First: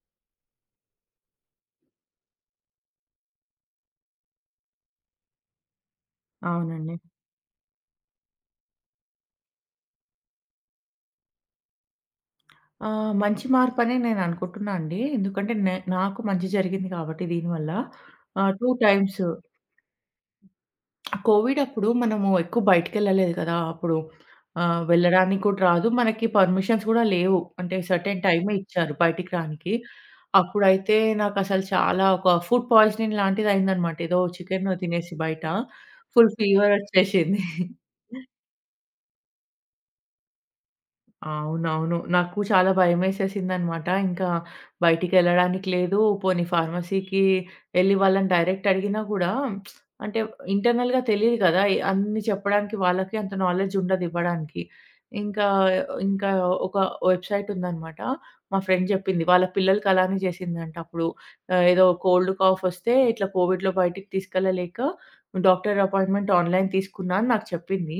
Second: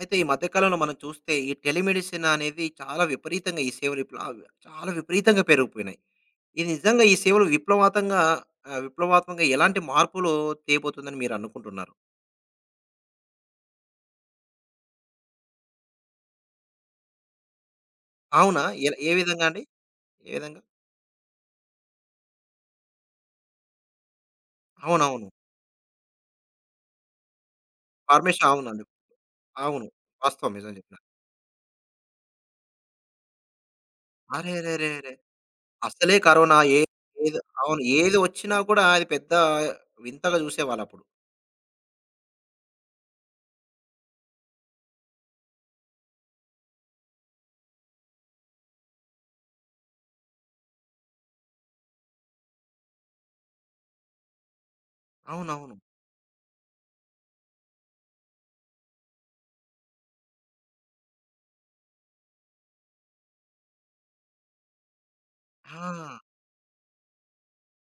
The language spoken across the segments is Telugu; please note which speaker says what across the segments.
Speaker 1: అయితే ఈ మధ్య కాలంలో మనం చూస్తే ఈ టెలిమెడిసిన్ అనేది చాలా విపరీతంగా ఈ సేవలు ఇప్పుడు ఆ చాలా విపరీతంగా పెరిగిపోయినాయి. ఇది
Speaker 2: అవునండి.
Speaker 1: నిజంగా ఈ సేవలు విప్లవాతంగా విప్లవాత్మకంగా ఎలాంటి మార్పులు తేబోతుందని మీరనుకుంటున్నారు?
Speaker 2: మంచి మార్పనే నేననుకుంటున్నా అండి. ఎందుకంటే నాకు మంచి జరిగింది కాబట్టి దీనివల్ల.
Speaker 1: అవునా?
Speaker 2: 2
Speaker 1: ఎల ఏ
Speaker 2: టైమ్స్
Speaker 1: విధంగా అండి? ఏ విధంగా?
Speaker 2: కోవిడ్ అప్పుడు మనము ఎక్కువ బయటికెళ్ళలేదు కదా! అప్పుడు
Speaker 1: అవునవును.
Speaker 2: వెళ్ళడానికి కూడా రాదు. మనకి పర్మిషన్స్ కూడా లేవు. అంటే సర్టెన్
Speaker 1: ఫార్మేషన్
Speaker 2: టైమే
Speaker 1: అవునండి.
Speaker 2: ఇచ్చారు బయటికి రానికి.
Speaker 1: అవును. వాస్తవం నిజం
Speaker 2: అప్పుడైతే
Speaker 1: చెప్పిన.
Speaker 2: నాకసలు చాలా ఒక ఫుడ్ పాయిజనింగ్ లాంటిదయిందనమాట. ఏదో చికెను
Speaker 1: అరెరెరెరే!
Speaker 2: తినేసి బయట
Speaker 1: అసలే
Speaker 2: ఫుల్
Speaker 1: కరోనా ఏ ఏది
Speaker 2: ఫీవరొచ్చేసింది.
Speaker 1: అవును. ఏది వచ్చినా కూడా అది పెద్ద వింతగా చూసేవాళ్ళప్పుడు.
Speaker 2: అవునవును. నాకు చాలా భయమేసేసిందనమాట. ఇంకా బయటికెళ్ళడానికి లేదు. పోనీ ఫార్మసీకి ఎళ్లి వాళ్ళని డైరెక్ట్ అడిగినా గూడా అంటే ఇంటర్నల్‌గా తెలీదు కదా! అన్నీ చెప్పడానికి వాళ్ళకి అంత నాలెడ్జ్ ఉండదు ఇవ్వడానికి. ఇంకా,
Speaker 1: అవునవును.
Speaker 2: ఇంకా ఒక వెబ్‌సైట్ ఉందనమాట. మా ఫ్రెండ్ జెప్పింది. వాళ్ళ పిల్లలకి అలానే చేసిందంట అప్పుడు. ఏదో కోల్డ్ కాఫ్ ఒస్తే ఇట్లా కోవిడ్‌లో బయటికి తీసుకెళ్ళలేక డాక్టర్
Speaker 1: ఆ!
Speaker 2: అపాయింట్‌మెంట్ ఆన్‌లైన్ తీసుకున్నా అని నాకు చెప్పింది.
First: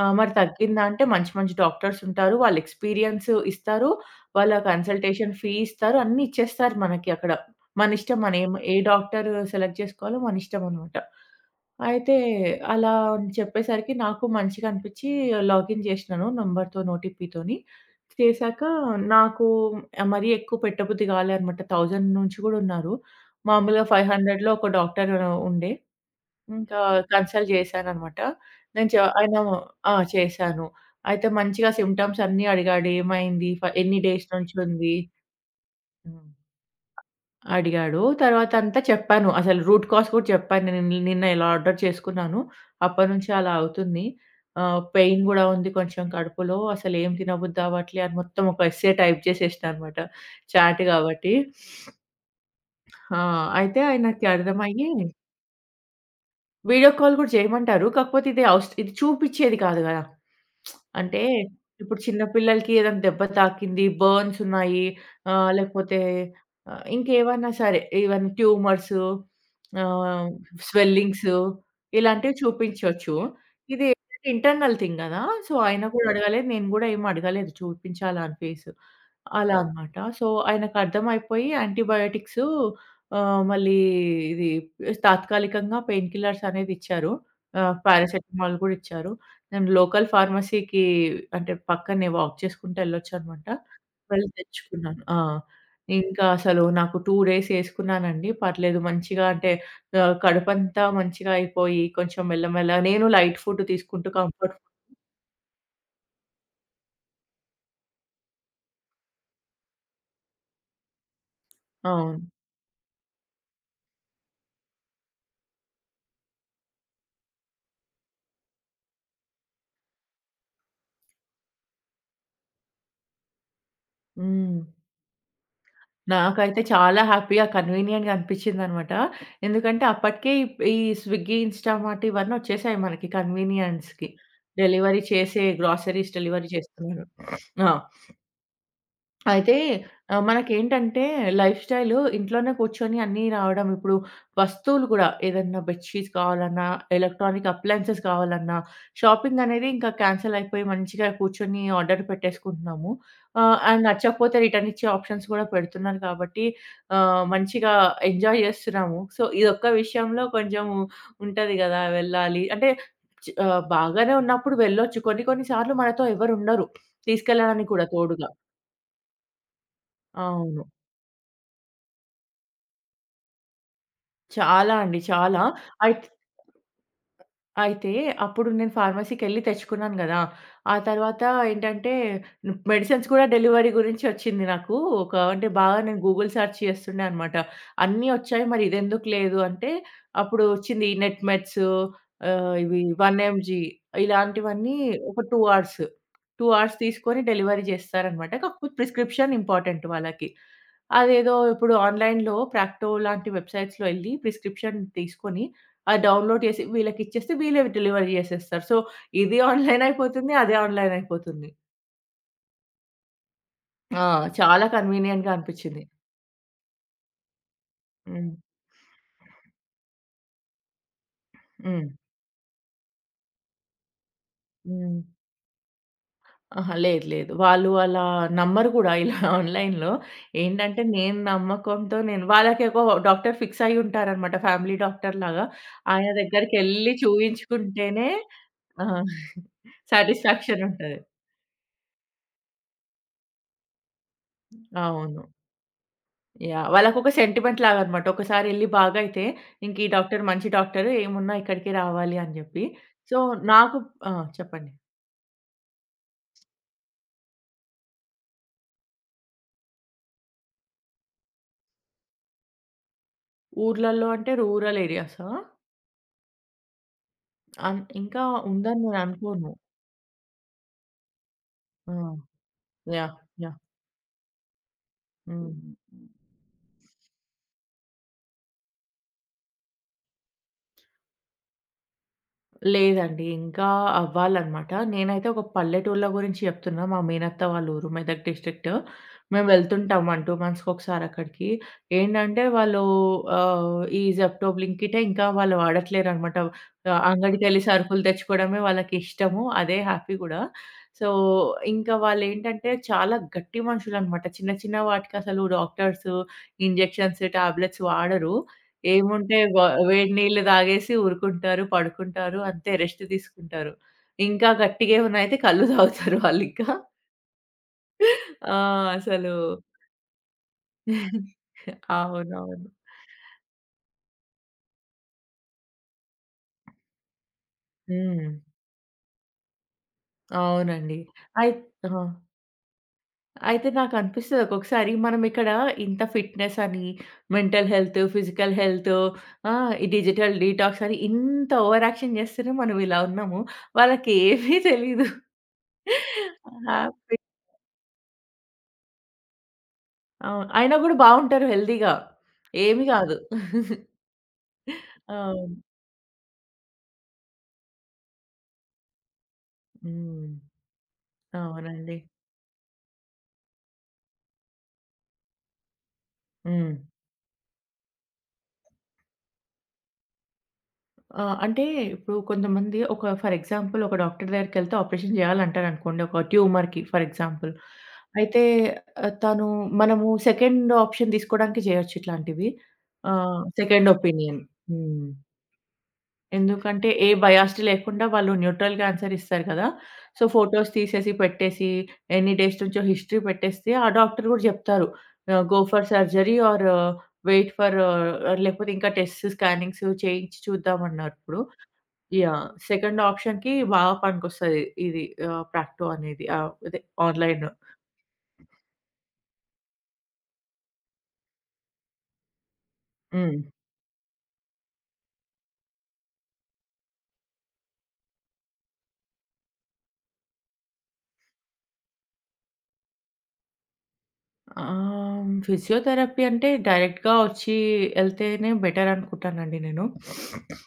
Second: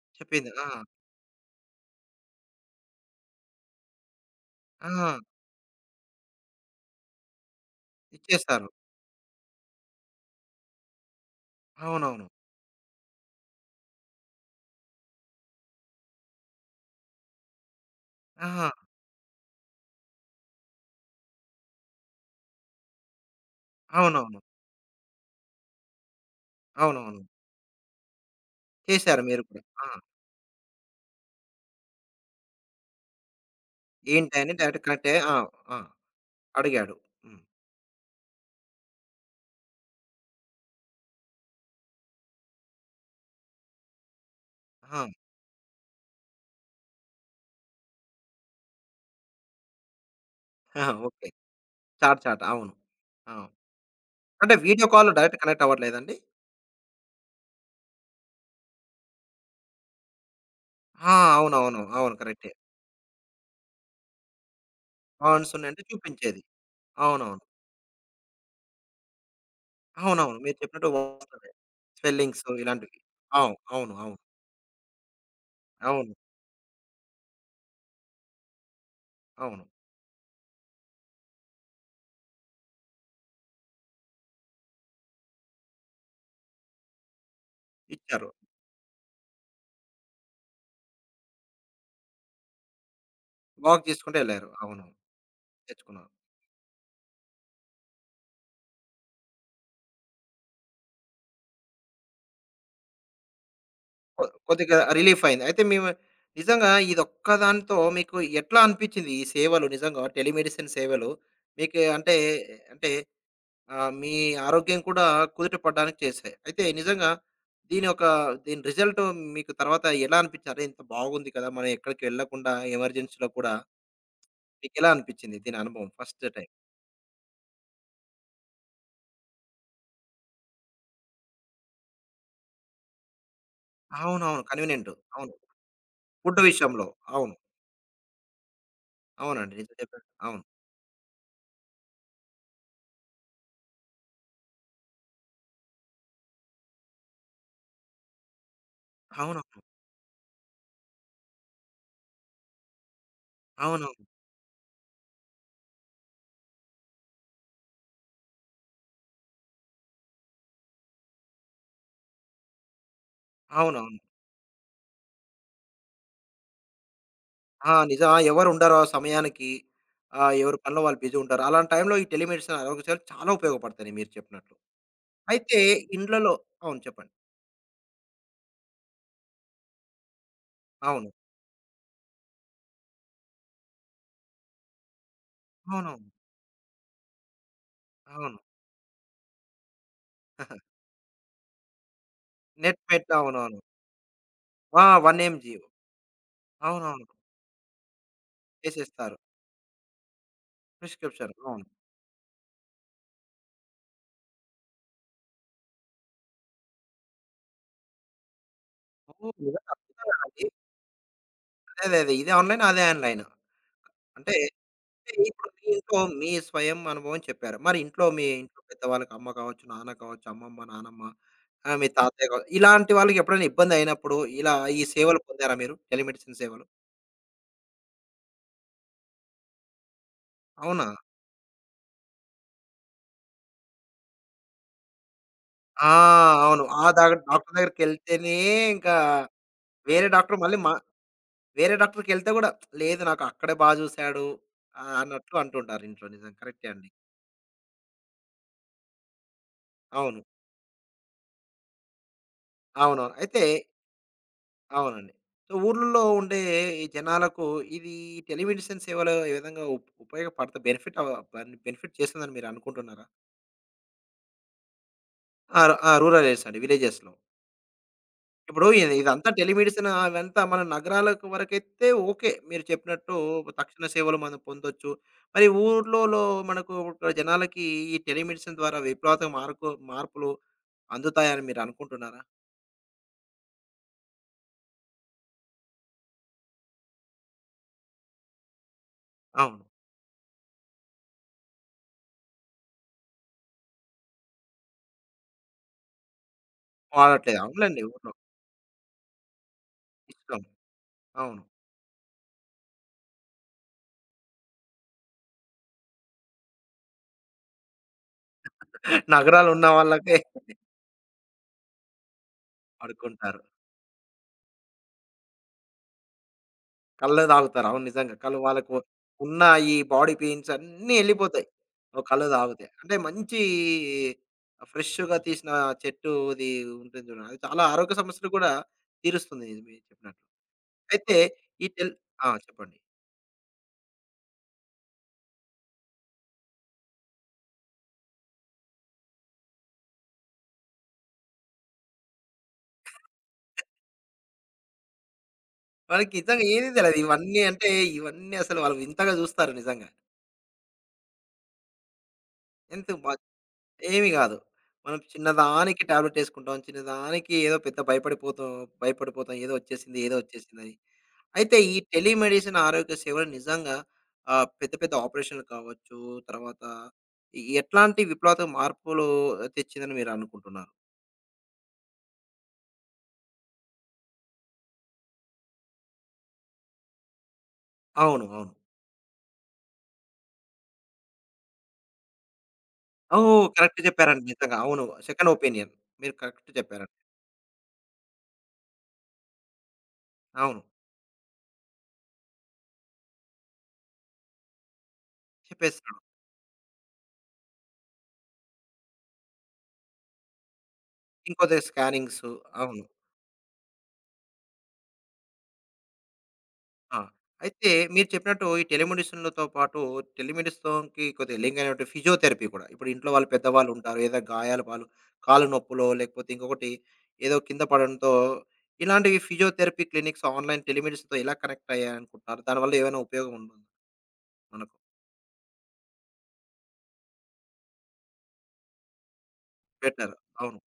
Speaker 2: ఆ! మరి
Speaker 1: చెప్పింది. ఆ!
Speaker 2: తగ్గిందా అంటే మంచి మంచి డాక్టర్స్ ఉంటారు. వాళ్ళు ఎక్స్‌పీరియన్స్ ఇస్తారు. వాళ్ళ
Speaker 1: ఆ!
Speaker 2: కన్సల్టేషన్ ఫీ ఇస్తారు. అన్నీ ఇచ్చేస్తారు మనకి అక్కడ. మన ఇష్టం మనం
Speaker 1: ఇచ్చేస్తారు.
Speaker 2: ఏ డాక్టర్ సెలెక్ట్ చేసుకోవాలో మన ఇష్టం అనమాట. అయితే
Speaker 1: అవునవును.
Speaker 2: అలా అని చెప్పేసరికి నాకు మంచిగా అనిపిచ్చి లాగిన్ చేసినాను నంబర్‌తో ఓటీపీతోని. చేశాక
Speaker 1: ఆ!
Speaker 2: నాకు మరీ ఎక్కువ పెట్టబుద్ధి కాలే అనమాట. 1000 నుంచి కూడా ఉన్నారు. మామూలుగా
Speaker 1: అవునవును.
Speaker 2: 500లో ఒక డాక్టర్ ఉండే. ఇంకా
Speaker 1: అవునవును.
Speaker 2: కన్సల్ట్ చేశాననమాట. నేను
Speaker 1: చేశారు
Speaker 2: ఆయన
Speaker 1: మీరు కూడా. ఆ!
Speaker 2: ఆ! చేశాను. అయితే మంచిగా సిమ్టమ్స్ అన్నీ అడిగాడు. ఏమైంది? ఎన్ని డేస్
Speaker 1: ఏంటని
Speaker 2: నుంచి
Speaker 1: డైరెక్ట్
Speaker 2: ఉంది?
Speaker 1: కనెక్టే ఆ! ఆ!
Speaker 2: హ్మ్.
Speaker 1: అడిగాడు. హ్మ్.
Speaker 2: అడిగాడు. తర్వాత అంతా చెప్పాను. అసలు రూట్ కాజ్ కూడా చెప్పాను. నేను నిన్న నిన్న ఇలా ఆర్డర్ చేసుకున్నాను. అప్పటినుంచి అలా అవుతుంది.
Speaker 1: ఆ!
Speaker 2: పెయిన్ గూడా ఉంది కొంచెం కడుపులో. అసలు ఏం తినబుద్ధి అవ్వట్లే అని మొత్తం ఒక ఎస్సే టైప్ చేసేసినా అనమాట. చాట్
Speaker 1: ఆ! ఓకే.
Speaker 2: కాబట్టి.
Speaker 1: Chat, chat. అవును.
Speaker 2: ఆ!
Speaker 1: అవును.
Speaker 2: అయితే ఆయనకి
Speaker 1: అంటే వీడియో
Speaker 2: అర్థమయ్యి
Speaker 1: కాల్‌లో డైరెక్ట్ కనెక్ట్ అవ్వట్లేదండి?
Speaker 2: వీడియో కాల్ గూడా జేయమంటారు. కాకపోతే ఇది చూపిచ్చేది కాదు గదా!
Speaker 1: ఆ!
Speaker 2: అంటే
Speaker 1: అవునవును.
Speaker 2: ఇప్పుడు
Speaker 1: అవును.
Speaker 2: చిన్న
Speaker 1: కరెక్టే.
Speaker 2: పిల్లలకి ఏదైనా దెబ్బ తాకింది, బర్న్స్ ఉన్నాయి,
Speaker 1: ఫాంట్స్ ఉన్నాయంటే
Speaker 2: లేకపోతే
Speaker 1: చూపించేది. అవునవును.
Speaker 2: ఇంకేవన్నా సరే ఈవెన్ ట్యూమర్స్ ఆహ్,
Speaker 1: అవునవును. మీరు చెప్పినట్టు
Speaker 2: స్వెల్లింగ్స్
Speaker 1: వాస్తవమే.
Speaker 2: ఇలాంటివి
Speaker 1: స్పెల్లింగ్స్ ఇలాంటివి.
Speaker 2: చూపించొచ్చు.
Speaker 1: అవును.
Speaker 2: ఇది
Speaker 1: అవును. అవును.
Speaker 2: ఏంటంటే ఇంటర్నల్ థింగ్ గదా! సో, ఆయన గూడా
Speaker 1: అవును.
Speaker 2: అడగలేదు. నేను గూడా ఏమి అడగలేదు చూపించాలా అని ఫేస్. అలా
Speaker 1: అవును.
Speaker 2: అన్నమాట. సో, ఆయనకర్థమైపోయి యాంటీబయోటిక్సు మళ్ళీ ఇది తాత్కాలికంగా పెయిన్ కిల్లర్స్ అనేది ఇచ్చారు.
Speaker 1: ఇచ్చారు.
Speaker 2: పారాసెటమాల్ గూడా ఇచ్చారు. నేను లోకల్ ఫార్మసీకి అంటే పక్కనే వాక్ చేసుకుంటూ ఎళ్ళొచ్చనమాట.
Speaker 1: వాక్ చేసుకుంటూ
Speaker 2: వెళ్ళి
Speaker 1: ఎళ్లారు. అవును.
Speaker 2: తెచ్చుకున్నాను. ఆ!
Speaker 1: తెచ్చుకున్నారు.
Speaker 2: ఇంకా అసలు నాకు 2 డేస్ ఏసుకున్నానండి. పర్లేదు మంచిగా అంటే కడుపంతా మంచిగా అయిపోయి కొంచెం మెల్లమెల్ల నేను లైట్ ఫుడ్ తీసుకుంటూ
Speaker 1: కొ
Speaker 2: కంఫర్ట్
Speaker 1: కొద్దిగా రిలీఫ్ అయింది. అయితే మేము నిజంగా ఇదొక్కదానితో మీకు ఎట్లా అనిపించింది? ఈ సేవలు నిజంగా టెలిమెడిసిన్ సేవలు మీకు అంటే,
Speaker 2: అవును.
Speaker 1: అంటే మీ ఆరోగ్యం కూడా కుదుట పడడానికి చేశాయి. అయితే నిజంగా దీని యొక్క దీని రిజల్ట్ మీకు తర్వాత ఎలా అనిపించింది? అరే! ఇంత బాగుంది కదా! మనం ఎక్కడికి వెళ్ళకుండా ఎమర్జెన్సీలో కూడా
Speaker 2: హ్మ్.
Speaker 1: మీకెలా అనిపించింది దీని అనుభవం ఫస్ట్ టైమ్?
Speaker 2: నాకైతే చాలా హ్యాపీగా, కన్వీనియంట్‌గా అనిపిచ్చిందనమాట. ఎందుకంటే అప్పటికే ఈ ఈ స్విగ్గీ, ఇన్‌స్టామార్ట్ ఇవన్నీ వచ్చేసాయి మనకి కన్వీనియన్స్‌కి.
Speaker 1: అవునవును. కన్వీనియంట్.
Speaker 2: డెలివరీ
Speaker 1: అవును.
Speaker 2: చేసే గ్రోసరీస్
Speaker 1: ఫుడ్
Speaker 2: డెలివరీ
Speaker 1: విషయంలో.
Speaker 2: చేస్తున్నారు.
Speaker 1: అవును.
Speaker 2: ఆ!
Speaker 1: అవునండి.
Speaker 2: అయితే
Speaker 1: నిజం చెప్పారు. అవును.
Speaker 2: మనకేంటంటే లైఫ్ స్టైలు ఇంట్లోనే కూర్చొని అన్నీ రావడం. ఇప్పుడు వస్తువులు గూడా ఏదన్నా బెడ్ షీట్స్ కావాలన్నా, ఎలక్ట్రానిక్ అప్లయెన్సెస్ కావాలన్నా, షాపింగ్
Speaker 1: అవునవును.
Speaker 2: అనేది ఇంకా క్యాన్సెల్ అయిపోయి మంచిగా కూర్చొని ఆర్డర్ పెట్టేసుకుంటున్నాము. అండ్
Speaker 1: అవునవును.
Speaker 2: నచ్చకపోతే రిటర్న్ ఇచ్చే ఆప్షన్స్ గూడా పెడుతున్నారు కాబట్టి మంచిగా ఎంజాయ్ జేస్తున్నాము. సో, ఇదొక్క విషయంలో కొంచెం ఉంటది గదా! వెళ్ళాలి అంటే
Speaker 1: అవునవును.
Speaker 2: బాగానే ఉన్నప్పుడు వెళ్ళొచ్చు. కొన్ని కొన్ని సార్లు మనతో ఎవరుండరు తీసుకెళ్ళడానికి
Speaker 1: ఆ!
Speaker 2: కూడా
Speaker 1: నిజం. ఆ!
Speaker 2: తోడుగా.
Speaker 1: ఎవరుండరు ఆ సమయానికి. ఎవరి
Speaker 2: అవును.
Speaker 1: పనిలో వాళ్ళు బిజీ ఉంటారు. అలాంటి టైంలో ఈ టెలిమెడిసిన్ ఆరోగ్యసేవలు చాలా ఉపయోగపడతాయి మీరు చెప్పినట్లు.
Speaker 2: చాలా అండి. చాలా.
Speaker 1: అయితే
Speaker 2: అయిత్
Speaker 1: ఇండ్లలో అవును చెప్పండి.
Speaker 2: అయితే అప్పుడు నేను ఫార్మసీకెళ్ళి తెచ్చుకున్నాను గదా! ఆ
Speaker 1: అవును.
Speaker 2: తర్వాత ఏంటంటే మెడిసిన్స్ కూడా డెలివరీ గురించి ఒచ్చింది నాకు. ఒక అంటే బాగా నేను
Speaker 1: అవునవును.
Speaker 2: గూగుల్ సెర్చ్ చేస్తుండే అనమాట. అన్నీ
Speaker 1: అవును.
Speaker 2: ఒచ్చాయి మరి ఇదెందుకు లేదు అంటే అప్పుడు ఒచ్చింది నెట్ మెట్స్
Speaker 1: నెట్
Speaker 2: ఇవి 1
Speaker 1: పెట్ అవునవును.
Speaker 2: ఎంజీ ఇలాంటివన్నీ
Speaker 1: ఆ!
Speaker 2: ఒక
Speaker 1: 1
Speaker 2: 2
Speaker 1: ఎంజీవో.
Speaker 2: అవర్స్. 2 అవర్స్
Speaker 1: అవునవును.
Speaker 2: తీసుకొని డెలివరీ చేస్తారనమాట. కాకపోతే
Speaker 1: చేసేస్తారు.
Speaker 2: ప్రిస్క్రిప్షన్ ఇంపార్టెంట్ వాళ్ళకి.
Speaker 1: ప్రిస్క్రిప్షన్.
Speaker 2: అదేదో
Speaker 1: అవును.
Speaker 2: ఇప్పుడు ఆన్‌లైన్‌లో ప్రాక్టో లాంటి వెబ్‌సైట్స్‌లో ఎళ్లి ప్రిస్క్రిప్షన్ తీసుకొని ఆ! డౌన్‌లోడ్ చేసి వీళ్ళకిచ్చేస్తే వీళ్ళే డెలివరీ చేసేస్తారు. సో,
Speaker 1: ఓహ్!
Speaker 2: ఇది
Speaker 1: నిజంగా
Speaker 2: ఆన్‌లైన్ అయిపోతుంది.
Speaker 1: అద్భుతమేనండి.
Speaker 2: అదే ఆన్‌లైన్ అయిపోతుంది.
Speaker 1: అదే అదే అదే. ఇది ఆన్‌లైన్, అదే ఆన్‌లైన్.
Speaker 2: ఆ!
Speaker 1: అంటే
Speaker 2: చాలా
Speaker 1: అంటే
Speaker 2: కన్వీనియంట్‌గా
Speaker 1: ఇప్పుడు మీ
Speaker 2: అనిపిచ్చింది.
Speaker 1: ఇంట్లో మీ స్వయం అనుభవం చెప్పారు. మరి ఇంట్లో మీ
Speaker 2: హ్మ్.
Speaker 1: ఇంట్లో పెద్దవాళ్ళకి అమ్మ కావచ్చు, నాన్న కావచ్చు, అమ్మమ్మ, నానమ్మ మీ
Speaker 2: హ్మ్.
Speaker 1: తాతయ్య కావచ్చు, ఇలాంటి వాళ్ళకి ఎప్పుడైనా ఇబ్బందయినప్పుడు ఇలా ఈ
Speaker 2: హ్మ్.
Speaker 1: సేవలు పొందారా మీరు? టెలిమెడిసిన్ సేవలు?
Speaker 2: అహా! లేదు. లేదు. వాళ్ళు అలా నమ్మరు కూడా ఇలా ఆన్‌లైన్‌లో. ఏంటంటే
Speaker 1: అవునా?
Speaker 2: నేను నమ్మకంతో నేను వాళ్ళకి ఒక డాక్టర్ ఫిక్స్ అయ్యి ఉంటారనమాట. ఫ్యామిలీ డాక్టర్‌లాగా.
Speaker 1: ఆ!
Speaker 2: ఆయన
Speaker 1: అవును. ఆ
Speaker 2: దగ్గరికెళ్లి
Speaker 1: దాగ డాక్టర్
Speaker 2: చూయించుకుంటేనే
Speaker 1: దగ్గరికెళ్తేనే
Speaker 2: ఆ!
Speaker 1: ఇంకా వేరే డాక్టర్ మళ్ళీ
Speaker 2: సాటిస్ఫాక్షన్
Speaker 1: మా
Speaker 2: ఉంటది.
Speaker 1: వేరే డాక్టర్‌కెళ్తే గూడా లేదు నాకు అక్కడే బా జూసాడు
Speaker 2: అవును.
Speaker 1: అన్నట్లు అంటుంటారు ఇంట్లో నిజం కరెక్టే అండి.
Speaker 2: వాళ్ళకొక సెంటిమెంట్ లాగనమాట. ఒకసారెళ్లి బాగైతే, ఇంక ఈ
Speaker 1: అవును.
Speaker 2: డాక్టర్ మంచి డాక్టర్ ఏమున్నా ఇక్కడికే రావాలి అని జెప్పి.
Speaker 1: అవునవును.
Speaker 2: సో,
Speaker 1: అయితే
Speaker 2: నాకు ఆ! చెప్పండి.
Speaker 1: అవునండి. సో, ఊర్లలో ఉండే ఈ జనాలకు ఇది టెలిమెడిసిన్ సేవలు ఏ విధంగా ఉ ఉపయోగపడతా బెనిఫిట్ బన్ బెనిఫిట్ చేస్తుందని మీరనుకుంటున్నారా?
Speaker 2: ఊర్లల్లో అంటే రూరల్ ఏరియాసా?
Speaker 1: ఆ! రు- ఆ! రూరల్ ఏరియాస్ అండి. విలేజెస్‌లో.
Speaker 2: ఇంకా
Speaker 1: ఇప్పుడు
Speaker 2: ఉందని
Speaker 1: ఇది ఇదంతా
Speaker 2: నేననుకోను.
Speaker 1: టెలిమెడిసిన్ అవంతా మన నగరాలకు వరకైతే
Speaker 2: ఆ!
Speaker 1: ఓకే. మీరు చెప్పినట్టు
Speaker 2: యాహ్! యాహ్!
Speaker 1: తక్షణ సేవలు మనం పొందొచ్చు. మరి
Speaker 2: హ్మ్.
Speaker 1: ఊర్లలో మనకు ఇక్కడ జనాలకి ఈ టెలిమెడిసిన్ ద్వారా విప్లవాత్మక మార్పు మార్పులు అందుతాయని మీరనుకుంటున్నారా?
Speaker 2: లేదండి. ఇంకా అవ్వాలనమాట. నేనైతే ఒక పల్లెటూర్ల గురించి చెప్తున్నా. మా మేనత్త వాళ్ళ ఊరు మెదక్ డిస్ట్రిక్ట్. మేము
Speaker 1: అవును.
Speaker 2: వెళ్తుంటాం 1, 2 మంత్స్‌కొకసారి అక్కడికి. ఏంటంటే వాళ్ళు ఈ జెప్టో, బ్లింకిటే ఇంకా వాళ్ళు వాడట్లేరనమాట.
Speaker 1: వాడట్లేదు.
Speaker 2: అంగడికెళ్ళి
Speaker 1: అవునులెండి.
Speaker 2: సరుకులు
Speaker 1: ఊర్లో
Speaker 2: తెచ్చుకోవడమే వాళ్ళకిష్టము. అదే హ్యాపీ
Speaker 1: ఇష్టం.
Speaker 2: గూడా. సో,
Speaker 1: అవును.
Speaker 2: ఇంకా వాళ్ళేంటంటే చాలా గట్టి మనుషులనమాట. చిన్న చిన్న వాటికసలు డాక్టర్స్, ఇంజెక్షన్స్, టాబ్లెట్స్ వాడరు. ఏముంటే
Speaker 1: నగరాలున్న
Speaker 2: వేడి
Speaker 1: వాళ్ళకే
Speaker 2: నీళ్ళు తాగేసి ఊరుకుంటారు, పడుకుంటారు. అంతే రెస్ట్
Speaker 1: పడుకుంటారు.
Speaker 2: తీసుకుంటారు. ఇంకా గట్టిగా ఏమన్నా అయితే కళ్ళు తాగుతారు వాళ్ళింకా.
Speaker 1: కళ్ళు తాగుతారు. అవును నిజంగా. కళ్ళు
Speaker 2: ఆ!
Speaker 1: వాళ్ళకు
Speaker 2: అసలు
Speaker 1: ఉన్న ఈ బాడీ పెయిన్స్ అన్నీ ఎళ్ళిపోతాయి. ఓ కళ్ళు తాగితే.
Speaker 2: అవునవును.
Speaker 1: అంటే మంచి ఫ్రెష్‌గా తీసిన చెట్టుది ఉంటుంది చూడండి. అది చాలా ఆరోగ్య
Speaker 2: హ్మ్.
Speaker 1: సమస్యలు కూడా తీరుస్తుంది ఇది మీరు చెప్పినట్టు.
Speaker 2: అవునండి.
Speaker 1: అయితే
Speaker 2: అయి
Speaker 1: ఈ టెల్
Speaker 2: ఆ!
Speaker 1: ఆ! చెప్పండి.
Speaker 2: అయితే నాకనిపిస్తది ఒక్కొక్కసారి మనం ఇక్కడ ఇంత ఫిట్‌నెస్ అని, మెంటల్ హెల్త్, ఫిజికల్ హెల్త్ ఈ డిజిటల్ డీటాక్స్ అని ఇంత ఓవర్ యాక్షన్ చేస్తూనే మనం ఇలా ఉన్నాము. వాళ్ళకి ఏమీ తెలీదు.
Speaker 1: వాళ్ళకి నిజంగా ఏది తెలదు.
Speaker 2: హ్యాపీ
Speaker 1: ఇవన్నీ అంటే ఇవన్నీ అసలు వాళ్ళు వింతగా చూస్తారు నిజంగా.
Speaker 2: అవును. అయినా గూడా బావుంటారు హెల్తీగా. ఏమి
Speaker 1: ఎంత మ
Speaker 2: గాదు.
Speaker 1: ఏమి కాదు. మనం
Speaker 2: అవును.
Speaker 1: చిన్నదానికి టాబ్లెట్ యేసుకుంటాం. చిన్నదానికి ఏదో పెద్ద భయపడిపోతాం భయపడిపోతాం. ఏదో వచ్చేసింది, ఏదో
Speaker 2: హ్మ్.
Speaker 1: వచ్చేసిందని. అయితే ఈ
Speaker 2: అవునండి.
Speaker 1: టెలిమెడిసిన్ ఆరోగ్య సేవలు నిజంగా పెద్ద పెద్ద ఆపరేషన్‌లు కావచ్చు, తర్వాత
Speaker 2: హ్మ్.
Speaker 1: ఎ ఎట్లాంటి విప్లవాత్మక మార్పులు తెచ్చిందని మీరనుకుంటున్నారు?
Speaker 2: ఆ! అంటే ఇప్పుడు కొంతమంది ఒక ఫర్ ఎగ్జాంపుల్ ఒక డాక్టర్ దగ్గరికెళ్తే ఆపరేషన్ జేయాలంటారనుకోండి ఒక ట్యూమర్‌కి ఫర్ ఎగ్జాంపుల్.
Speaker 1: అవును.
Speaker 2: అయితే
Speaker 1: అవును.
Speaker 2: ఆహ్, తను మనము సెకండ్ ఆప్షన్ తీసుకోవడానికి జేయొచ్చు ఇట్లాంటివి.
Speaker 1: ఓహ్! కరెక్ట్
Speaker 2: సెకండ్
Speaker 1: చెప్పారండి
Speaker 2: ఒపీనియన్.
Speaker 1: నిజంగా. అవును.
Speaker 2: హ్మ్.
Speaker 1: Second opinion. మీరు కరెక్ట్
Speaker 2: ఎందుకంటే,
Speaker 1: చెప్పారండి.
Speaker 2: ఏ బయాస్టీ లేకుండా వాళ్ళు న్యూట్రల్‌గా ఆన్సర్ ఇస్తారు కదా! సో,
Speaker 1: అవును.
Speaker 2: ఫోటోస్ తీసేసి, పెట్టేసి, ఎన్ని డేస్ నుంచో హిస్టరీ పెట్టేస్తే, ఆ డాక్టర్ గూడా జెప్తారు. గో ఫర్
Speaker 1: చెప్పేస్తాడు.
Speaker 2: సర్జరీ ఆర్ వెయిట్ ఫర్ లేకపోతే ఇంకా టెస్ట్స్, స్కానింగ్స్ చేయించి చూద్దామన్నారు ఇప్పుడు.
Speaker 1: ఇంకోది స్కానింగ్స్.
Speaker 2: యాహ్!
Speaker 1: అవును.
Speaker 2: సెకండ్ ఆప్షన్‌కి బాగా పనికొస్తది ఇది ప్రాక్టో అనేది. అదే
Speaker 1: ఆ!
Speaker 2: ఆన్‌లైన్.
Speaker 1: అయితే మీరు చెప్పినట్టు ఈ టెలిమెడిసిన్‌లతో పాటు టెలిమెడిసిన్‌కి కొద్దిగా లింక్ అయినట్టు ఫిజియోథెరపీ కూడా. ఇప్పుడు ఇంట్లో వాళ్ళు
Speaker 2: హ్మ్.
Speaker 1: పెద్దవాళ్ళు ఉంటారు. ఏదో గాయాల పాలు, కాళ్ళ నొప్పులో లేకపోతే ఇంకొకటి ఏదో కింద పడడంతో ఇలాంటివి ఫిజియోథెరపీ క్లినిక్స్ ఆన్‌లైన్ టెలిమెడిసిన్‌తో ఎలా కనెక్ట్ అయ్యాయనుకుంటున్నారు? దానివల్ల ఏమైనా ఉపయోగం ఉందా మనకు?
Speaker 2: ఫిజియోథెరపీ అంటే డైరెక్ట్‌గా వచ్చి ఎళ్తేనే బెటర్ అనుకుంటానండి నేను.
Speaker 1: బెటర్. అవును.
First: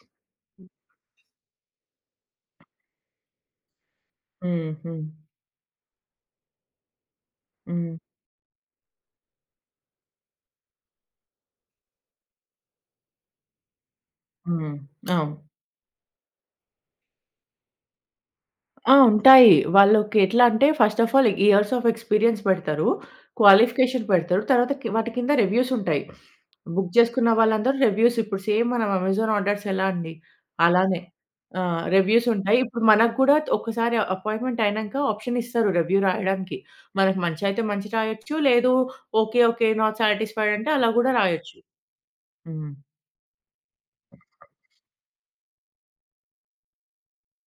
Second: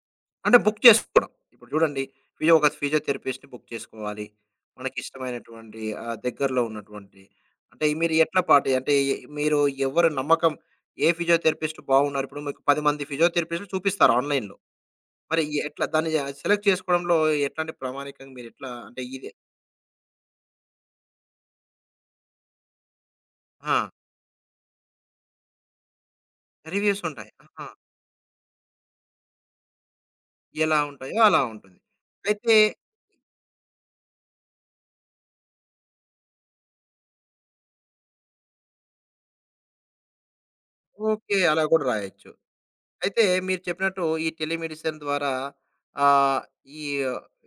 Speaker 1: అంటే బుక్ చేసుకోవడం. ఇప్పుడు చూడండి ఫిజియో ఒక ఫిజియోథెరపిస్ట్‌ని బుక్ చేసుకోవాలి.
Speaker 2: హ్మ్. హ్మ్.
Speaker 1: మనకిష్టమైనటువంటి దగ్గరలో ఉన్నటువంటి అంటే
Speaker 2: హ్మ్.
Speaker 1: మీరు ఎట్లా పాటి అంటే ఎ మీరు ఎవరు నమ్మకం ఏ ఫిజియోథెరపిస్ట్ బాగున్నారు? ఇప్పుడు మీకు 10 మంది ఫిజియోథెరపిస్ట్‌లు చూపిస్తారు ఆన్‌లైన్‌లో.
Speaker 2: హ్మ్. అవును.
Speaker 1: మరి ఈ ఎట్లా దాన్ని సెలెక్ట్ చేసుకోవడంలో ఎట్లాంటి ప్రామాణికంగా మీరెట్లా
Speaker 2: ఆ!
Speaker 1: అంటే ఇది
Speaker 2: ఉంటాయి. వాళ్ళకి ఎట్లా అంటే first of all years of experience పెడతారు.
Speaker 1: ఆ!
Speaker 2: క్వాలిఫికేషన్ పెడతారు. తర్వాత కి వాటి కింద రివ్యూస్ ఉంటాయి. బుక్
Speaker 1: రివ్యూస్ ఉంటాయి.
Speaker 2: చేసుకున్న
Speaker 1: ఆహా!
Speaker 2: వాళ్ళందరూ రివ్యూస్ ఇప్పుడు సేమ్ మనం అమెజాన్ ఆర్డర్స్ ఎలా అండి?
Speaker 1: ఎలా
Speaker 2: అలానే.
Speaker 1: ఉంటాయో అలా
Speaker 2: ఆ!
Speaker 1: ఉంటుంది.
Speaker 2: రివ్యూస్
Speaker 1: అయితే
Speaker 2: ఉంటాయి. ఇప్పుడు మనకు కూడా ఒకసారి అపాయింట్మెంట్ అయినంక ఆప్షన్ ఇస్తారు రివ్యూ రాయడానికి. మనకు మంచి అయితే మంచి రాయొచ్చు. లేదు ఓకే, ఓకే. నాట్ సాటిస్ఫైడ్ అంటే అలా కూడా
Speaker 1: ఓకే.
Speaker 2: రాయొచ్చు.
Speaker 1: అలా కూడా రాయొచ్చు.
Speaker 2: హ్మ్.
Speaker 1: అయితే మీరు చెప్పినట్టు ఈ టెలిమెడిసిన్ ద్వారా ఆహ్, ఈ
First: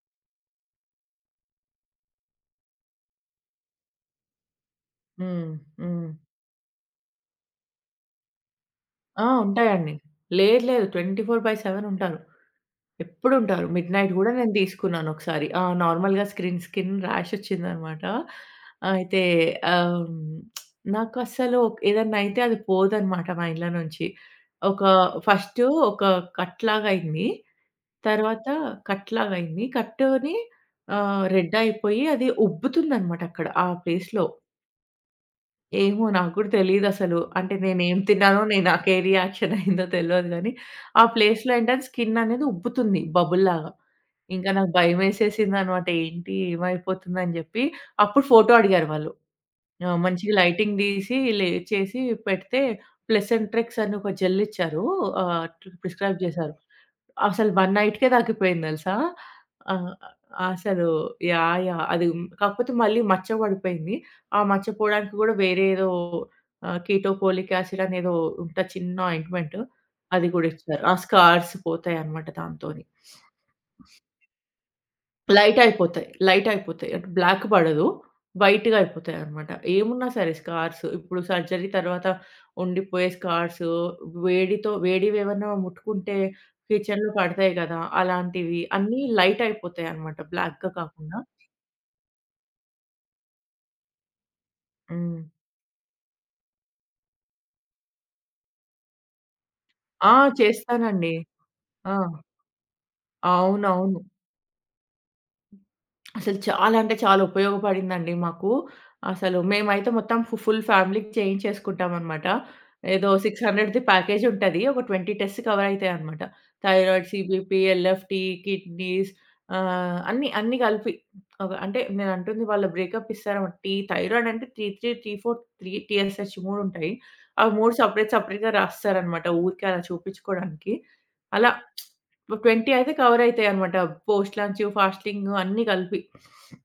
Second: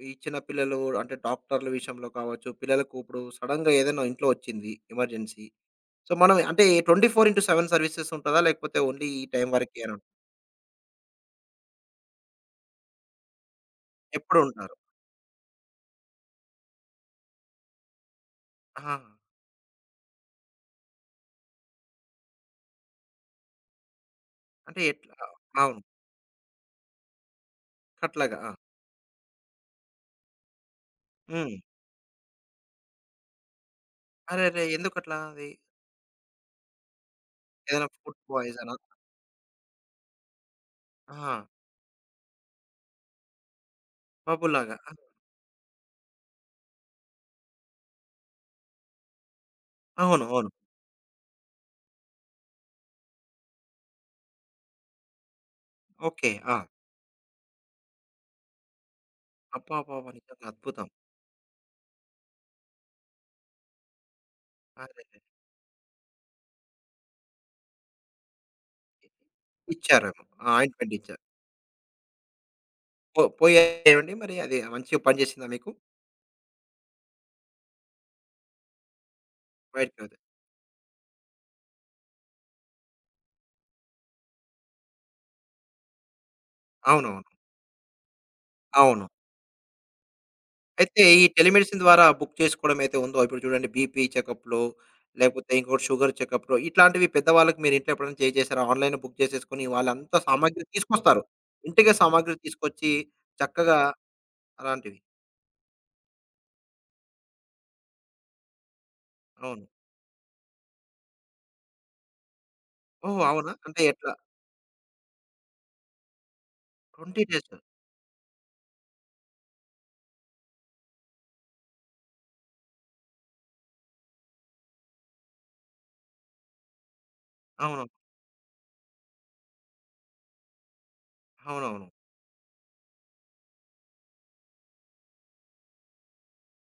Speaker 1: ఈ చిన్న పిల్లలు అంటే డాక్టర్ల విషయంలో కావచ్చు, పిల్లలకు ఇప్పుడు సడెన్‌గా ఏదైనా ఇంట్లో వచ్చింది ఎమర్జెన్సీ.
Speaker 2: హ్మ్. హ్మ్.
Speaker 1: సో, మనం అంటే 24/7 సర్వీసెస్ ఉంటదా? లేకపోతే ఓన్లీ ఈ
Speaker 2: ఆ!
Speaker 1: టైం
Speaker 2: ఉంటాయండి.
Speaker 1: వరకేనా?
Speaker 2: లేదు లేదు. 24/7 ఉంటారు. ఎప్పుడుంటారు. మిడ్‌నైట్ గూడా
Speaker 1: ఎప్పుడూ
Speaker 2: నేను
Speaker 1: ఉంటారు.
Speaker 2: తీసుకున్నానొకసారి. ఆ! నార్మల్‌గా స్క్రీన్ స్కిన్ ర్యాష్ ఒచ్చిందనమాట.
Speaker 1: ఆహా!
Speaker 2: అయితే ఆహ్, నాకస్సలు ఏదన్నా అయితే అది పోదనమాట మా ఇండ్ల నుంచి.
Speaker 1: అంటే
Speaker 2: ఒక
Speaker 1: ఎట్లా?
Speaker 2: ఫస్ట్
Speaker 1: అవును.
Speaker 2: ఒక కట్లాగయింది.
Speaker 1: అట్లాగా.
Speaker 2: తర్వాత
Speaker 1: ఆ!
Speaker 2: కట్లాగయింది. కట్టుని
Speaker 1: హ్మ్.
Speaker 2: రెడ్ అయిపోయి అది ఉబ్బుతుందనమాట అక్కడ ఆ ప్లేస్‌లో.
Speaker 1: అరెరే! ఎందుకట్లా అది?
Speaker 2: ఏమో నాకు కూడా తెలీదసలు. అంటే
Speaker 1: ఏదైనా
Speaker 2: నేనేం
Speaker 1: ఫుడ్
Speaker 2: తిన్నానో, నేను
Speaker 1: పాయిజనా?
Speaker 2: నాకే రియాక్షన్ అయిందో తెలవదు గానీ, ఆ
Speaker 1: ఆ!
Speaker 2: ప్లేస్‌లో ఏంటంటే స్కిన్ అనేది ఉబ్బుతుంది బబుల్‌లాగా. ఇంకా నాకు
Speaker 1: పబ్బులాగా. ఆ!
Speaker 2: భయమేసేసిందనమాట. ఏంటి ఏమైపోతుందని జెప్పి, అప్పుడు ఫోటో అడిగారు వాళ్ళు. ఆ!
Speaker 1: అవును.
Speaker 2: మంచిగా
Speaker 1: అవును.
Speaker 2: లైటింగ్ తీసి, లేచేసి పెడితే ప్లెసెంట్రెక్స్ అని ఒక జెల్ ఇచ్చారు. అట్లా ప్రిస్క్రైబ్
Speaker 1: ఓకే.
Speaker 2: చేశారు.
Speaker 1: ఆ!
Speaker 2: అసలు 1 నైట్‌కే తగ్గిపోయింది తెలుసా? ఆహ్,
Speaker 1: అబ్బబ్బబ్బా! నిజంగా అద్భుతం.
Speaker 2: అసలు యాహ్! యాహ్! అది కాకపోతే మళ్ళీ మచ్చ పడిపోయింది. ఆ మచ్చ పోవడానికి
Speaker 1: అరెరే!
Speaker 2: కూడా వేరే ఏదో కీటోపోలిక్ యాసిడ్ అనేదో ఉంటది చిన్న ఆయింట్మెంట్
Speaker 1: ఇచ్చారేమో!
Speaker 2: అది
Speaker 1: ఆ!
Speaker 2: కూడా ఇచ్చారు. ఆ
Speaker 1: ఆయింట్‌మెంట్ ఇచ్చారు.
Speaker 2: స్కార్స్ పోతాయన్నమాట దాంతోని.
Speaker 1: పో పోయాయండి మరి అది మంచిగా పనిచేసిందా
Speaker 2: లైట్
Speaker 1: మీకు?
Speaker 2: అయిపోతాయి. లైట్ అయిపోతాయి. అంటే బ్లాక్ పడదు. వైట్‌గా అయిపోతాయన్నమాట.
Speaker 1: బయటికి
Speaker 2: ఏమున్నా
Speaker 1: వెళ్తే.
Speaker 2: సరే స్కార్స్ ఇప్పుడు సర్జరీ తర్వాత ఉండిపోయే స్కార్స్ వేడితో వేడివేవన్నా ముట్టుకుంటే కిచెన్‌లో
Speaker 1: అవునవును.
Speaker 2: పడతాయి కదా! అలాంటివి అన్నీ
Speaker 1: అవును.
Speaker 2: లైట్ అయిపోతాయన్నమాట. బ్లాక్‌గా
Speaker 1: అయితే
Speaker 2: కాకుండా.
Speaker 1: ఈ టెలిమెడిసిన్ ద్వారా బుక్ చేసుకోవడం అయితే ఉందో ఇప్పుడు చూడండి బీపీ చెకప్‌లు,
Speaker 2: హ్మ్.
Speaker 1: లేకపోతే ఇంకోటి షుగర్ చెకప్‌లు ఇట్లాంటివి పెద్దవాళ్ళకి మీరు ఇంట్లో ఎప్పుడైనా చేసేసారా? ఆన్‌లైన్‌లో బుక్ చేసేసుకొని
Speaker 2: ఆ!
Speaker 1: వాళ్ళంతా సామాగ్రి
Speaker 2: చేస్తానండి.
Speaker 1: తీసుకొస్తారు. ఇంటికే
Speaker 2: ఆ!
Speaker 1: సామాగ్రి తీసుకొచ్చి చక్కగా
Speaker 2: అవునవును.
Speaker 1: అలాంటివి.
Speaker 2: అసలు చాలా అంటే చాలా ఉపయోగపడిందండి మాకు. అసలు
Speaker 1: అవును.
Speaker 2: మేమైతే మొత్తం ఫుల్ ఫ్యామిలీకి చేయించేసుకుంటామనమాట. ఏదో
Speaker 1: ఓహ్! అవునా?
Speaker 2: 600ది
Speaker 1: అంటే ఎట్లా?
Speaker 2: ప్యాకేజ్ ఉంటది. ఒక 20 టెస్ట్స్ కవర్ అయితాయనమాట. Thyroid,
Speaker 1: 20 days.
Speaker 2: CBP, LFT, kidneys అన్నీ అన్నీ కలిపి. ఒక అంటే నేను అంటుంది వాళ్ళ బ్రేకప్ ఇస్తారనమాట. టీ థైరాయిడ్ అంటే 3, 3, 3, 4 3 టీఎస్‌హెచ్ 3 ఉంటాయి. అవి 3
Speaker 1: అవును.
Speaker 2: సెపరేట్ సెపరేట్‌గా రాస్తారనమాట. ఊరికే అలా చూపించుకోవడానికి. అలా
Speaker 1: అవునవును.
Speaker 2: ఒక 20 అయితే కవర్ అయితాయన్నమాట. పోస్ట్ లంచ్, ఫాస్టింగ్ అన్నీ కలిపి.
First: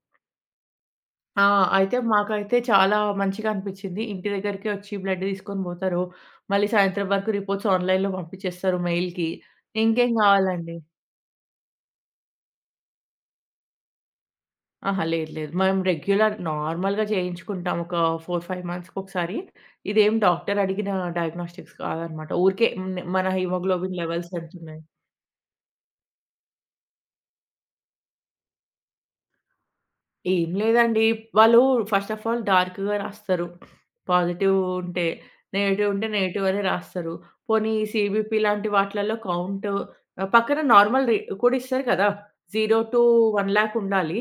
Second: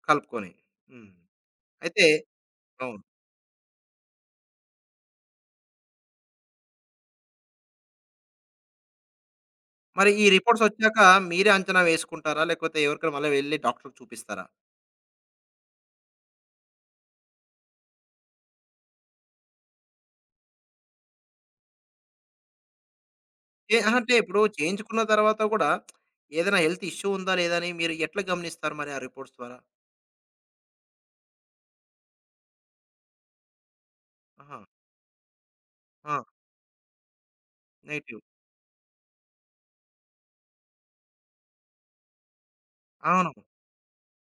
Speaker 1: కలుపుకొని. హ్మ్.
Speaker 2: ఆ! అయితే
Speaker 1: అయితే
Speaker 2: మాకైతే చాలా
Speaker 1: అవును.
Speaker 2: మంచిగా అనిపిచ్చింది. ఇంటి దగ్గరికే వచ్చి బ్లడ్ తీసుకొని పోతారు. మళ్ళీ సాయంత్రం వరకు రిపోర్ట్స్ ఆన్‌లైన్‌లో పంపించేస్తారు మెయిల్‌కి.
Speaker 1: మరి
Speaker 2: ఇంకేం
Speaker 1: ఈ
Speaker 2: కావాలండి.
Speaker 1: రిపోర్ట్సొచ్చాక మీరే అంచనా వేసుకుంటారా? లేకపోతే ఎవరికైనా మళ్ళా వెళ్లి డాక్టర్‌కి చూపిస్తారా?
Speaker 2: అహా! లేదు లేదు. మేము రెగ్యులర్ నార్మల్‌గా చేయించుకుంటాం. ఒక 4, 5 మంత్స్‌కొకసారి. ఇదేం డాక్టర్ అడిగిన డయాగ్నోస్టిక్స్ కాదన్నమాట. ఊరికే మన
Speaker 1: ఏ అహా!
Speaker 2: హిమోగ్లోబిన్
Speaker 1: అంటే
Speaker 2: లెవెల్స్
Speaker 1: ఇప్పుడు
Speaker 2: ఎంతున్నాయి
Speaker 1: చేయించుకున్న తర్వాత గూడా ఏదైనా హెల్త్ ఇష్యూ ఉందా? లేదా? అని మీరు ఎట్లా గమనిస్తారు మరి ఆ రిపోర్ట్స్ ద్వారా?
Speaker 2: ఏం లేదండి. వాళ్ళు ఫస్ట్ ఆఫ్ ఆల్ డార్క్‌గా రాస్తారు. పాజిటివ్
Speaker 1: ఆహా!
Speaker 2: ఉంటే. నెగెటివ్ ఉంటే
Speaker 1: ఆ!
Speaker 2: నెగెటివ్ అనే రాస్తారు. పోనీ
Speaker 1: నెగెటివ్.
Speaker 2: సీబీపీ లాంటి వాటిలలో కౌంట్ పక్కన నార్మల్ రే కూడా ఇస్తారు కదా!
Speaker 1: అవును.
Speaker 2: 0-1,00,000 ఉండాలి.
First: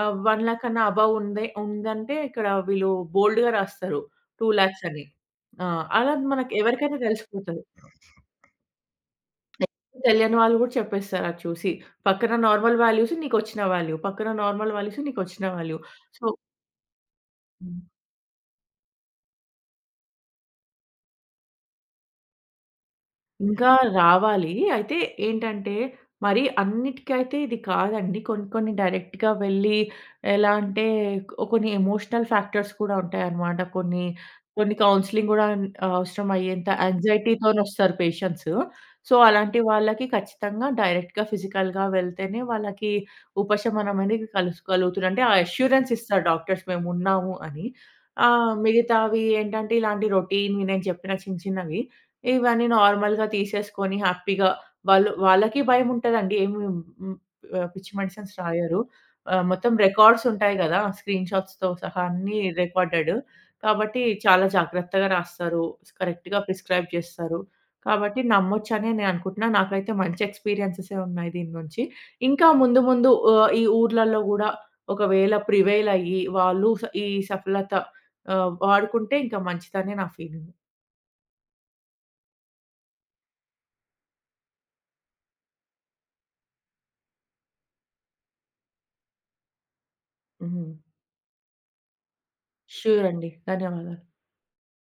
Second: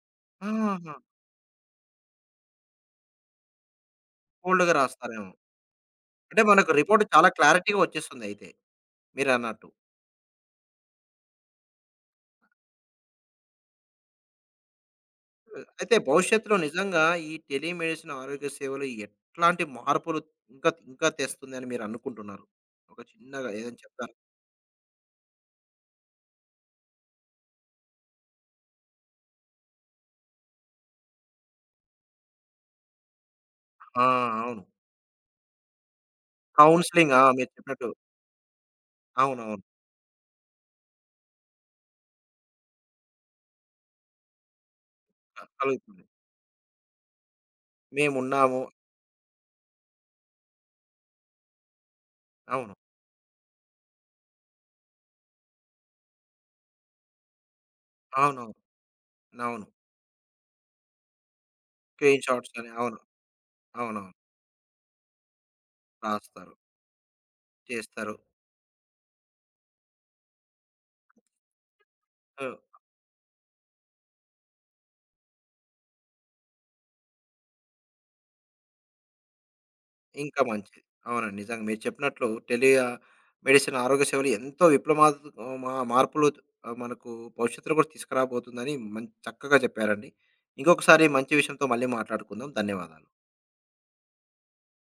Speaker 2: 1,00,000 కన్నా
Speaker 1: ఆహాహా!
Speaker 2: అబోవ్ ఉంది ఉందంటే ఇక్కడ వీళ్ళు బోల్డ్‌గా రాస్తారు.
Speaker 1: బోల్డ్‌గా
Speaker 2: 2,00,000 అని.
Speaker 1: రాస్తారేమో!
Speaker 2: ఆ! అలా
Speaker 1: అంటే
Speaker 2: మనకి
Speaker 1: మనకు
Speaker 2: ఎవరికైనా
Speaker 1: రిపోర్ట్ చాలా
Speaker 2: తెలిసిపోతది.
Speaker 1: క్లారిటీగా వచ్చేస్తుందయితే మీరన్నట్టు.
Speaker 2: తెలియని వాళ్ళు కూడా చెప్పేస్తారు అది చూసి. పక్కన నార్మల్ వాల్యూస్ నీకొచ్చిన వాల్యూ. పక్కన నార్మల్ వాల్యూస్ నీకొచ్చిన
Speaker 1: హ్మ్.
Speaker 2: వాల్యూ.
Speaker 1: అయితే
Speaker 2: సో
Speaker 1: భవిష్యత్తులో నిజంగా ఈ
Speaker 2: హ్మ్.
Speaker 1: టెలిమెడిసిన్ ఆరోగ్య సేవలు ఎట్లాంటి మార్పులు ఇంకా ఇంకా తెస్తుందని మీరనుకుంటున్నారు? ఒక చిన్నగా
Speaker 2: ఇంకా
Speaker 1: ఏదైనా చెప్తారా?
Speaker 2: రావాలి. అయితే ఏంటంటే, మరి అన్నిటికైతే ఇది కాదండి. కొన్ని కొన్ని డైరెక్ట్‌గా వెళ్ళి ఎలా అంటే, కొన్ని ఎమోషనల్ ఫ్యాక్టర్స్ కూడా ఉంటాయన్నమాట.
Speaker 1: ఆ!
Speaker 2: కొన్ని,
Speaker 1: అవును.
Speaker 2: కొన్ని కౌన్సెలింగ్ గూడా అవసరం అయ్యేంత
Speaker 1: కౌన్సెలింగ్. ఆ! మీరు చెప్పినట్టు.
Speaker 2: యాంగ్జైటీతోనొస్తారు పేషెంట్స్. సో, అలాంటి
Speaker 1: అవునవును.
Speaker 2: వాళ్ళకి ఖచ్చితంగా డైరెక్ట్‌గా ఫిజికల్‌గా వెళ్తేనే వాళ్ళకి ఉపశమనం అనేది కలుసుకోగలుగుతుంది. అంటే ఆ
Speaker 1: అ
Speaker 2: అష్యూరెన్స్
Speaker 1: కలుగుతుంది.
Speaker 2: ఇస్తారు డాక్టర్స్ మేమున్నాము అని.
Speaker 1: మేమున్నాము.
Speaker 2: మిగతావి ఏంటంటే, ఇలాంటి రొటీన్‌వి నేను చెప్పిన చిన్న చిన్నవి ఇవన్నీ
Speaker 1: అవును.
Speaker 2: నార్మల్‌గా తీసేసుకొని హ్యాపీగా వాళ్ళు వాళ్ళకి భయముంటదండి. ఏమి హ్మ్, పిచ్చి మెడిసిన్స్
Speaker 1: అవునవును.
Speaker 2: రాయరు.
Speaker 1: అవును.
Speaker 2: మొత్తం రికార్డ్స్ ఉంటాయి గదా! స్క్రీన్‌షాట్స్‌తో సహా
Speaker 1: స్క్రీన్
Speaker 2: అన్నీ
Speaker 1: షాట్స్ అని. అవును.
Speaker 2: రికార్డెడ్. కాబట్టి
Speaker 1: అవునవును.
Speaker 2: చాలా జాగ్రత్తగా రాస్తారు. కరెక్ట్‌గా
Speaker 1: రాస్తారు.
Speaker 2: ప్రిస్క్రైబ్ చేస్తారు.
Speaker 1: చేస్తారు.
Speaker 2: కాబట్టి నమ్మొచ్చనే నేను అనుకుంటున్నా. నాకైతే మంచి ఎక్స్‌పీరియన్సె‌సే ఉన్నాయి దీని నుంచి. ఇంకా
Speaker 1: హ్మ్.
Speaker 2: ముందు ముందు ఈ ఊర్లలో గూడా ఒకవేళ ప్రివైల్ అయ్యి వాళ్ళు ఈ సఫలత వాడుకుంటే ఇంకా మంచిదనే నా
Speaker 1: ఇంకా
Speaker 2: ఫీలింగ్.
Speaker 1: మంచిది. అవునండి. నిజంగా మీరు చెప్పినట్లు టెలి మెడిసిన్ ఆరోగ్య సేవలు ఎంతో విప్లమాత్ మా మార్పులు మనకు భవిష్యత్తులో కూడా తీసుకురాబోతుందని మం చక్కగా చెప్పారండి.
Speaker 2: హ్మ్.
Speaker 1: ఇంకొకసారి మంచి విషయంతో మళ్ళీ మాట్లాడుకుందాం.
Speaker 2: ష్యూర్
Speaker 1: ధన్యవాదాలు.
Speaker 2: అండి. ధన్యవాదాలు.